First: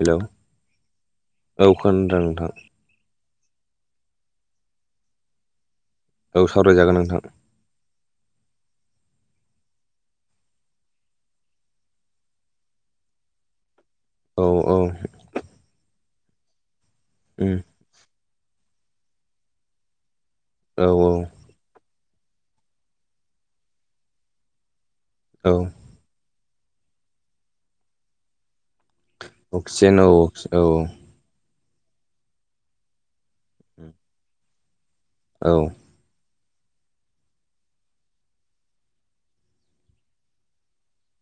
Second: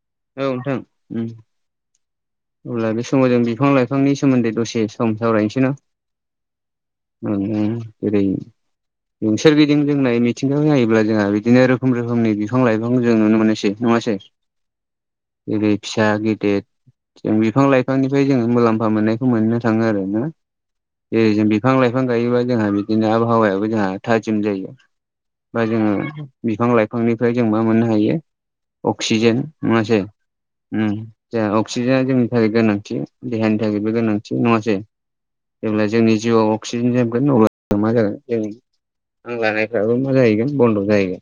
Hello औ नोंथां उम औ खोनादों नोंथां अब्ला बे समाव जों बिफां लाइफांनि सोमोन्दै दसे सम सावरायनोसैन'? औ सावरायजागोन नोंथां ओम जेरै नों सोरगिदिं जोंनाय मिथिंगायावखौ नायोब्ला जोंहा बिदिनो रोखोम रोखोमनि बिफां लाइफांखौ जों नुनो मोनोसै नङासै? औ औ। जेरै फिसा गेदेर जों उम बिफां लाइफां बिफांनिफ्राय जोङो मुलाम्फा मोननायखौ मोननो थाङो आरो ना। औ जेरै जों बे बिफां लाइफां गायोबा जोंहा बिदिनो आबहावायाबो जोंहा थाजिम जायो। औ बा जोङो बिफां लाइफांनिफ्राय जों मा मोननो हायो अक्सिजेन अक्सिजेन नङासै? औ उम। जों अक्सिजेना जोंनि थाखाय गोनांथि देहानि थाखायबो गोनांथि नङासै? औ जेब्ला जोंनि जिउआव अक्सिजेन जोबगोन अब्ला मा जागोन जों हां लानायफ्राबो मा जाहैगोन बन्द' जाहैगोन।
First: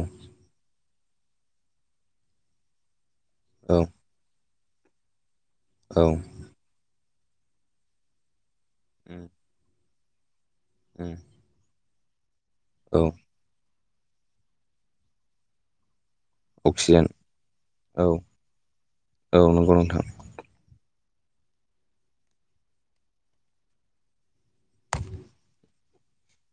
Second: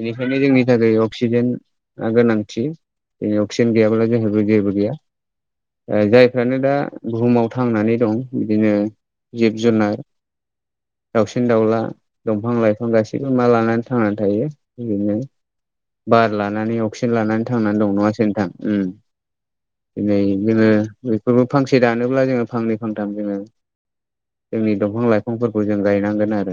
बेनिखायनो जोंनि थाखाय अक्सिजेनआ गोनांथि। दिनै अक्सिजेन औ गैयाबाला जोंहाबो जेबो गैया। ओ औ जायफ्रानो दा बुहुमाव थांनानै दं बिदिनो उम जिब जुनार उम दाउसिन दाउला दंफां लाइफां औ गासिबो मा लानानै थांनानै थायो बिरनो बार लानानै अक्सिजेन लानानै। थांनानै दं औ नङासै नोंथां? ओम औ नंगौ नोंथां दिनै जोङो बेफोरखौ फांसे दानोब्ला जोङो फांनै फांथाम जोङो जोंनि दंफां लाइफांफोरखौ जों गायनांगोन आरो।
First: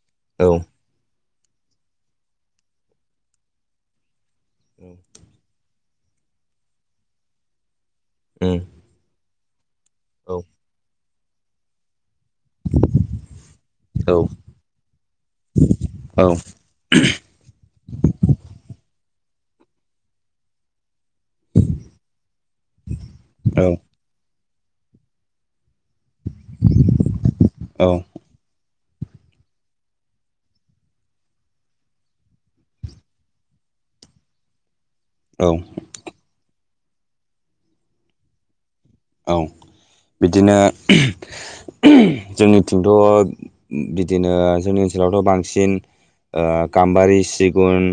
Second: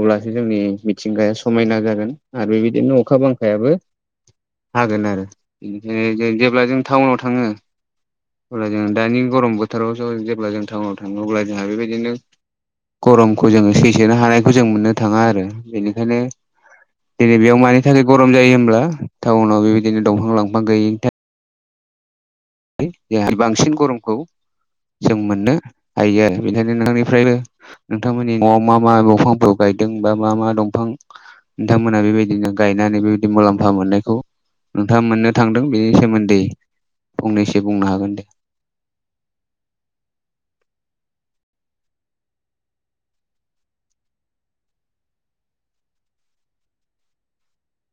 अब्लासो औ जोंनि उम मिथिंगाया समायना जागोन आरो बिदिनो अखा बांखायाबो हागोन आरो। बेनिखायनो जों जेब्ला जों टाउनाव थाङो अब्ला औ जों दानि गरम बोथोराव ज' औ जेब्ला जों टाउनाव थाङो अब्ला जोंहा बेबायदिनो गरमखौ जोङो सैसोनो हानायखौ जों मोननो थाङा आरो बेनिखायनो दिनै बेयाव मानि थाखाय गरम जायो होमब्ला टाउनाव बेबायदिनो दंफां लांफां गैयिनि थाख खाय औ बांसिन गरमखौ जों मोननो हायो आरो। बेनिखायनो नोंथांनिफ्रायबो औ नोंथां मोननि न'आव मा मा दंफांफोर गायदों बा मा मा दंफां नोंथांमोना बेबायदिनो गायनानै बेबायदि मुलाम्फा मोननायखौ नोंथाङा मोननो औ थांदों बेनि सोमोन्दै फंनैसो बुंनो हागोन दे। औ बिदिनो जोंनिथिंथ' बिदिनो जोंनि ओनसोलावथ' बांसिन ओ गाम्बारि सिगुन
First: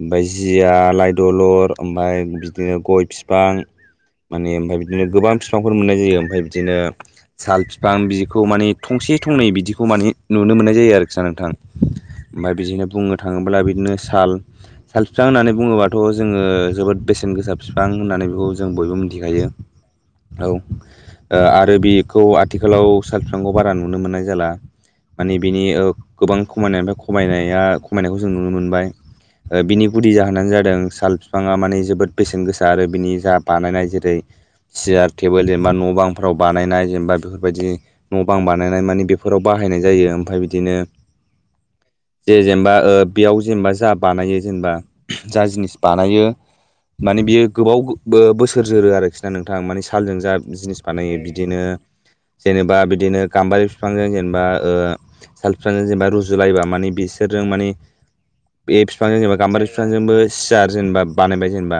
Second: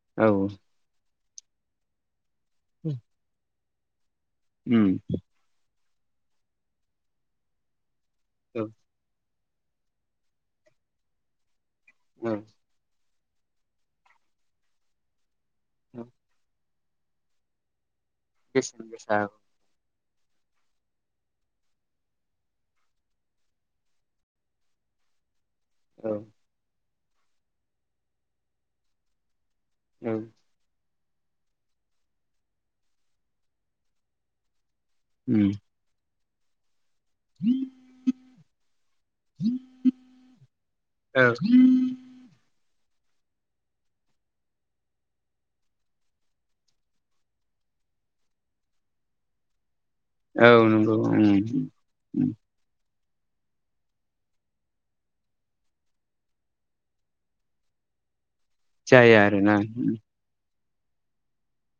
ओमफाय औ जिया लाइ दलर ओमफाय बिदिनो गय फिफां माने ओमफाय उम बिदिनो गोबां फिफांफोर मोननाय जायो ओमफाय बिदिनो साल फिफां बिखौ औ माने थंसे थंनै बिदिखौ माने नुनो मोननाय जायो आरोखि ना नोंथां औ ओमफाय बिदिनो बुंनो थाङोब्ला बिदिनो साल साल बिफां होननानै बुङोबाथ' औ जोङो जोबोद बेसेन गोसा बिफां होननानै बेखौ जों बेसेन बयबो गोसा मिथिखायो। औ ओ आरो बेखौ आथिखालाव साल बिफांखौ बारा नुनो मोननाय जाला। माने बिनि ओ औ गोबां खमायनायनिफ्राय खमायनाया खमायनायखौ जों नुनो मोनबाय। ओ बिनि गुदि औ जाहोनानो जादों साल फिफाङा माने जोबोद बेसेन गोसा आरो बिनि जा बानायनाय जेरै सियार टेबोल उम जेनेबा न' बांफोराव बानायनाय जेनेबा बेफोरबायदि न' बां बानायनाय मानि बेफोराव बाहायनाय जायो ओमफाय बिदिनो औ जे जेनेबा ओ बेयाव जेनेबा जा बानायो जेनेबा जा जिनिस बानायो। माने बियो गोबाव बोसोर जोरो आरोखि। गोथां माने सालजों जा औ जिनिस नंगौ बानायो उम बिदिनो उम जेनेबा बिदिनो गाम्बारि बिफांजों जेनेबा ओ साल फिफांजों जेनबा रुजुलायबा माने बिसोरजों मानि बे जाया फिफांजों जेनेबा आरोना गाम्बारि फिफांजोंबो सियार जेनेबा बानायबाय जेनेबा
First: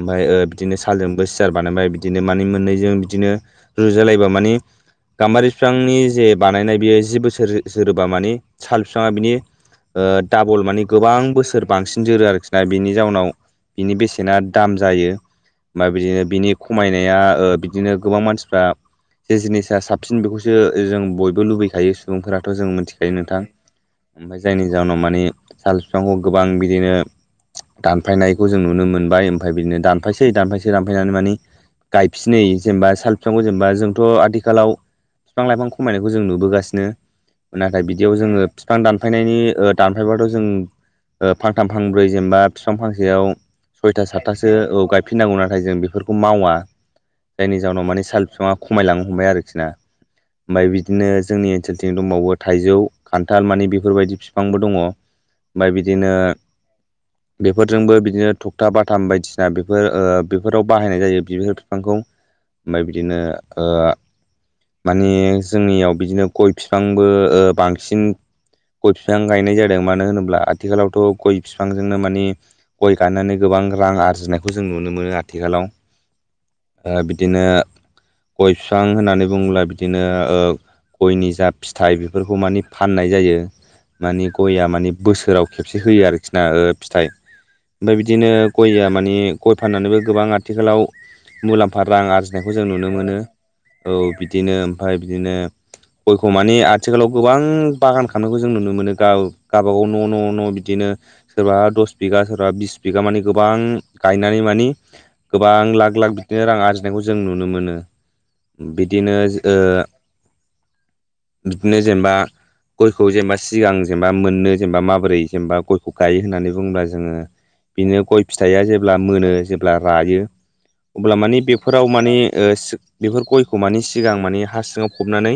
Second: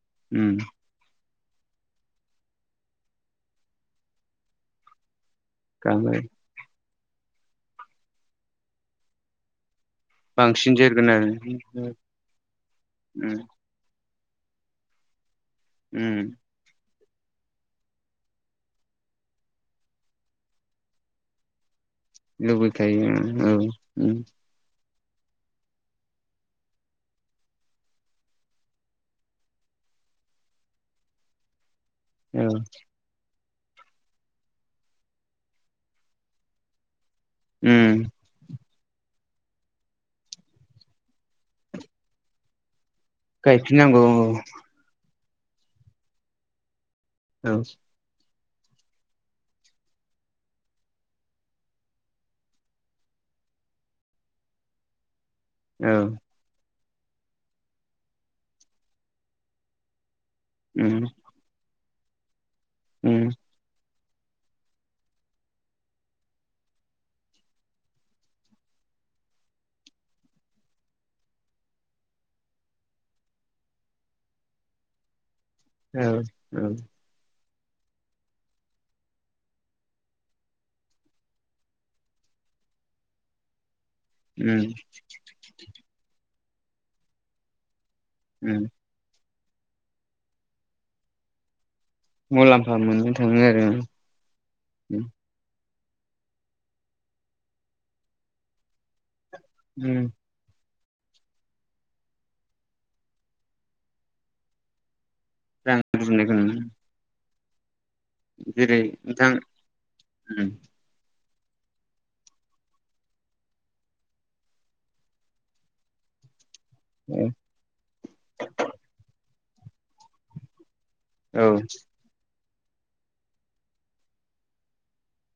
ओमफाय ओ उम बिदिनो सालजोंबो सियार बानायबाय बिदिनो माने मोननैजों बिदिनो रुजालायबा मानि गाम्बारि फिफांनि गांबाय जे बानायनाय बियो जि बोसोर जोरोबा मानि साल फिफाङा बिनि ओ डाबल बांसिन मानि जोरगोन गोबां आरो बोसोर बांसिन जोरो आरोखि ना बिनि जाउनाव उम बिनि बेसेना दाम जायो ओमफाय बिदिनो उम नि खमायनाया ओ बिदिनो गोबां मानसिफ्रा जे जिनिसा साबसिन बेखौसो जों बयबो लुबैखायो सुबुंफोराथ' जों लुबैखायो मिथिखायो नोंथां औ उम ओमफाय जायनि जाहोनाव माने साल फिफांखौ गोबां बिदिनो दानफायनायखौ जों नुनो मोनबाय ओमफाय बिदिनो दानफायसै दानफायसै दान फायनानै माने गायफिनै औ जेनेबा साल बिफांखौ जेनेबा जोंथ' आथिखालाव बिफां लाइफां खमायनायखौ जों नुबोगासिनो नाथाय उम बिदियाव जोङो बिफां दानफायनायनि ओ दानफायबाथ' जों ओ फांथाम फांब्रै जेनेबा बिफां फांसेयाव गायफिननांगौ सयथा औ सातथासो औ गाय फिननांगौ नाथाय जों बेफोरखौ मावा औ जायनि जाउनाव माने साल बिफाङा खमायलांनो हमबाय आरोखि ना। ओमफाय बिदिनो जोंनि ओनसोलथिं दंबावो थाइजौ खान्थाल मानि बेफोरबायदि फिफांबो दङ ओमफाय औ बिदिनो बेफोरजोंबो बिदिनो थखथा बाथाम बायदिसिना बेफोर ओ बे फोराव बाहायनाय उम जायो बिबार बिफांखौ ओमफ्राय बिदिनो उम ओ माने जोंनियाव बिदिनो गय फिफांबो ओ बांसिन गय फिफां गायनाय जादों मानो होनोब्ला आथिखालावथ' गय फिफांजोंनो मानि गय गाननानै गोबां रां आरजिनायखौ जों नुनो मोनो आथिखालाव। औ औ ओ बिदिनो गय फिफां होननानै बुङोब्ला बिदिनो ओ गयनि जा फिथाइ बेफोरखौ माने फाननाय जायो। मानि गया उम मानि बोसोराव खेबसे होयो आरोखि ना ओ फिथाइ ओमफाय बिदिनो उम गया माने गय फाननानैबो गोबां आथिखालाव मुलाम्फा रां आरजिनायखौ जों मुलाम्फा नुनो मोननो मोनो थाङो आरो औ बिदिनो ओमफाय बिदिनो गयखौ माने आथिखालाव गोबां बागान खालामनायखौ जों नुनो मोनो गाव गावबागाव न' न' न' बिदिनो सोरबा दस बिगा सोरबा बिस बिगा मानि गोबां गायनानै मानि गोबां रां लाख-लाख आरजिनायखौ बिदिनो नुनो रां आरजिनायखौ जों नुनो मोनो। जेरै बिदिनो नोंथां ओ बिदिनो जेनेबा गयखौ जेनेबा सिगां जेनेबा मोननो जेनेबा माबोरै जेनेबा गयखौ गायो होननानै बुङोब्ला जोङो औ बिदिनो गय फिथाइया जेब्ला मोनो जेब्ला रायो अब्ला माने बेफोराव माने ओ बेफोर गयखौ माने सिगां माने हासिङाव फबनानै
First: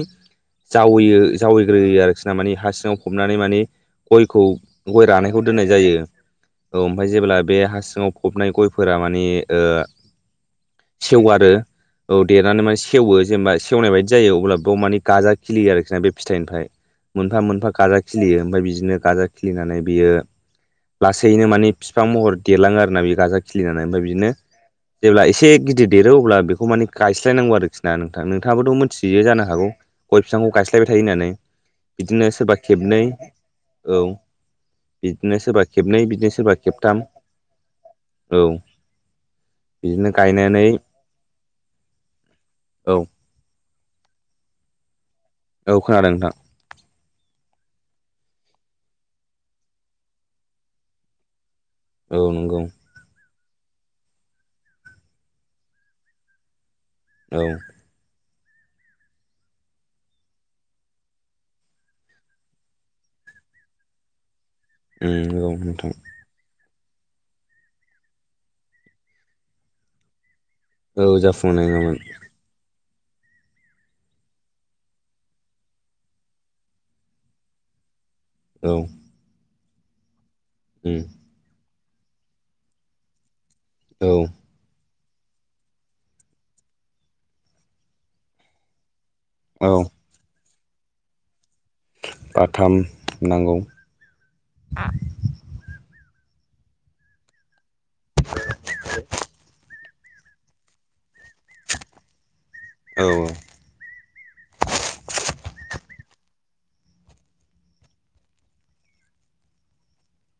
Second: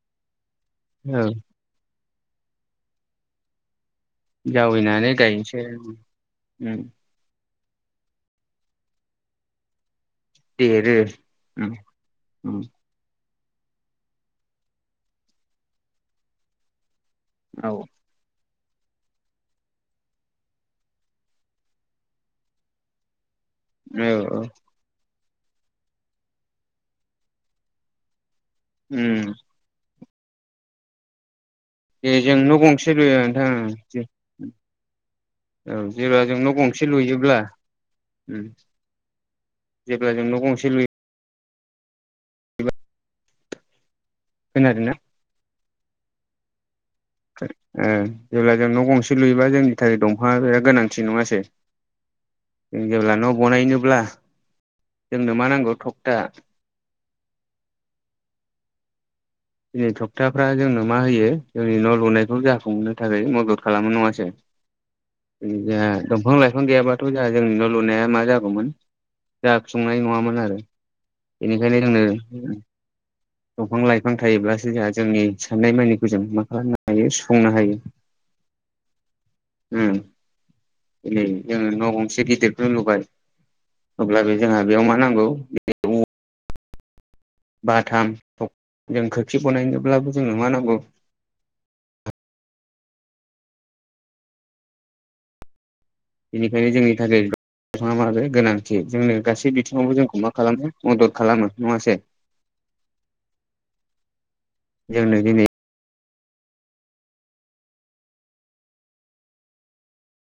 जावैयो औ जावै ग्रोयो आरोखि ना माने हा सिङाव फबनानै माने गयखौ गय जावैनानै रानायखौ गायनोसै दोननाय जायो औ ओमफाय जेब्ला बे हा सिङाव फबनाय गयफोरा माने ओ देरो सेवो आरो औ देरनानै माने सेवो जेनेबा सेवनाय बायदि जायो अब्ला बेयाव मानि गाजा खिलियो आरोखि ना बे फिथाइनिफ्राय। मोनफा औ मोनफा गाजा खिलियो ओमफाय बिदिनो गाजा खिलिनानै बियो लासैनो माने फिफां महर देरलाङो आरोना बेयो गाजा खिलिनान। औ ओमफ्राय बिदिनो औ जेब्ला एसे गिदिर देरो अब्ला बेखौ माने गायस्लायनांगौ आरोखि। ना नोंथां नोंथाङाबोथ' मोन्थियो जानो हागौ गय फिफांखौ गायस्लायबाय थायो होननानै। दे बिदिनो जों न' सोरबा गंसे खेबनै लुयो नोंथां औ। बिदिनो सोरबा औ खेबनै जेब्ला बिदिनो जों न' सोरबा गंसे खेबथाम लुयोब्ला औ। जेब्ला बिदिनो जों न' गायनानै गंसे लुयो औ। खोनादोंना? औ खोनादों नोंथां ओ जेब्ला जों न' गंसे लुयोबा जोंनि थाखाय दंफाङआ बिराद गोनांथि नङासै। औ नोंगौ। जों जेब्ला न' बनायनोब्ला जोंनो मा नांगौ थकथा। औ। दिनै थक्टाफ्रा जोंनो मा होयो जोंनि न' लुनायखौ जाफुंहनो थाखाय मदद खालामो नङासै। उम नंगौ जाहा नोंथां दंफां लायफां गैयाबा थ' जाहा जोंनि न' लुनाया मा जागौमोन जाफुंनाय नङामोन आरो। औ जाफुंनाय इनिखायनो नङामोन जोंनो दंफां लाइफां थायोब्लासो जोंहा जोंनि साननाय मानिखौ जों मा खालामनो हायो सुफुंनो हायो। [inaudible] औ। उम। उम। उम जोङो न' गंसे गिदिरखोनो लुबाय औ अब्ला बे जोंहा बेयाव मा नांगौ बाथाम थक जों खोरखि औ बनायनोब्लाबो जोंनो मा नांगौ बाथाम नांगौ। बेनिखायनो जोंनि थाखै [unintelligible] गोनांथि जोंनो गासै फिफांखौ जोंखौ मा खालामो मदद खालामो नङासे। औ। जोंनो दिनै